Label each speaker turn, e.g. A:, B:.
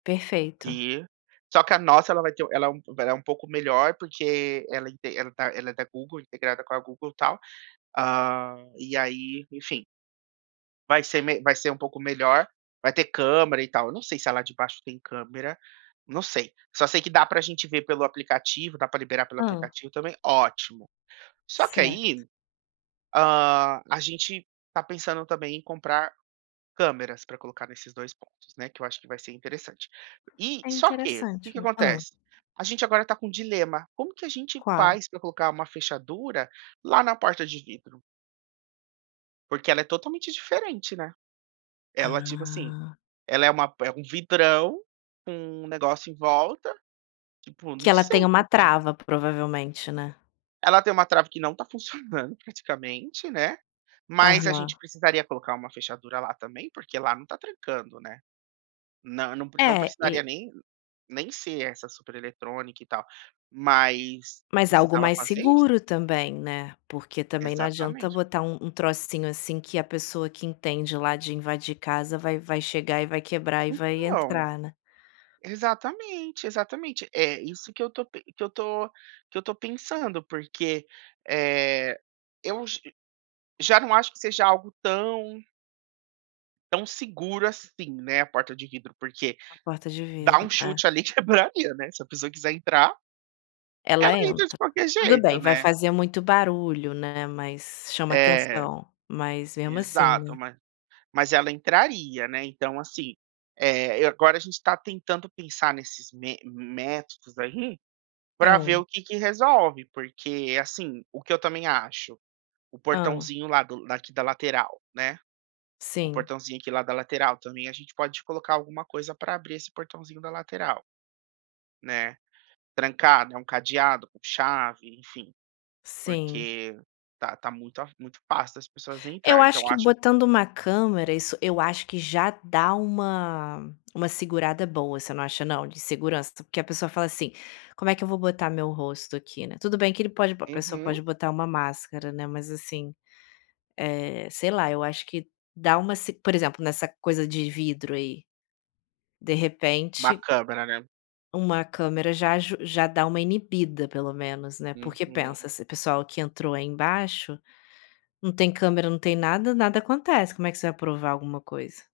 A: Perfeito.
B: E, só que a nossa, ela vai ter ela é um pouco ela é um pouco melhor, porque ela ente ela tá ela é da Google, integrada com a Google e tal. Hã, e aí, enfim vai ser me vai ser um pouco melhor. Vai ter câmera e tal. Eu não sei se a de lá de baixo tem câmera. Não sei. Só sei que dá pra gente ver pelo aplicativo, dá pra liberar pelo
A: Hã.
B: aplicativo também. Ótimo. Só que
A: Certo.
B: aí, hã, a gente tá pensando também em comprar câmeras pra colocar nesses 2 pontos, né, que eu acho que vai ser interessante. E
A: É
B: só que que que
A: interessante, não é? Hã.
B: acontece? A gente agora tá com um dilema: como que a gente
A: Qual?
B: faz pra colocar uma fechadura lá na porta de vidro? Porque ela é totalmente diferente, né. Ela, tipo assim,
A: Ah.
B: ela é uma por é um vidrão, com um negócio em volta, tipo,
A: Que
B: não
A: ela tem
B: sei
A: uma
B: como que a gen
A: trava provavelmente, né?
B: Ela tem uma trava que não tá funcionando, praticamente, né, mas a gente
A: Aham.
B: precisaria colocar uma fechadura lá também, porque lá não tá trancando, né. Não, nã não
A: É,
B: precisaria
A: e
B: nem nem ser essa supereletrônica e tal, mas
A: Mas algo
B: precisava
A: mais
B: fazer isso.
A: seguro também, né. Porque também não adianta
B: Exatamente.
A: botar um um trocinho assim que a pessoa que entende lá de invadir casa vai vai chegar e vai quebrar e vai
B: Então,
A: entrar, né?
B: exatamente, exatamente. É isso que eu tô pen que eu tô que eu tô pensando, porque, eh, eu j já não acho que seja algo tão tão seguro, assim, né, a porta de vidro, porque,
A: Uma porta de
B: dá
A: vidro,
B: um chute
A: é.
B: ali: quebradeira, né. Se a pessoa quiser entrar,
A: Ela
B: ela entra de
A: entra.
B: qualquer
A: Tudo
B: jeito,
A: bem, vai
B: né?
A: fazer muito barulho, né, mas chama
B: É.
A: atenção. Mas mesmo assim,
B: Exato.
A: né?
B: Ma mas ela entraria, né. Então, assim, eh, agora a gente tá tentando pensar nesses me métodos aí pra ver
A: Hã.
B: o que que resolve. Porque, assim, o que eu também acho; o
A: Hã.
B: portãozinho lá do daqui da lateral, né, o
A: Sim.
B: portãozinho aqui, lá da lateral, também a gente pode colocar alguma coisa pra abrir esse portãozinho da lateral né. Trancado, um cadeado, com chave, enfim.
A: Sim.
B: Porque tá tá muito a muito fácil das pessoas
A: Eu
B: entrarem.
A: acho
B: Então
A: que
B: acho
A: botando uma câmera, isso eu acho que já dá uma uma segurada boa. Você não acha, não? De segurança? Porque a pessoa fala assim: “Como é que eu vou botar meu rosto aqui, né?” Tudo bem que ele pode b a pessoa
B: Uhum.
A: pode botar uma máscara, né, mas, assim, eh, sei lá. Eu acho que dá uma s por exemplo, nessa coisa de vidro aí, de
B: Uma
A: repente
B: câmera, né?
A: uma câmera já aju já dá uma inibida, pelo menos, né. Porque pensa,
B: Uhum.
A: esse pessoal que entrou aí embaixo, não tem câmera, não tem nada, nada acontece. Como é que você vai provar alguma coisa?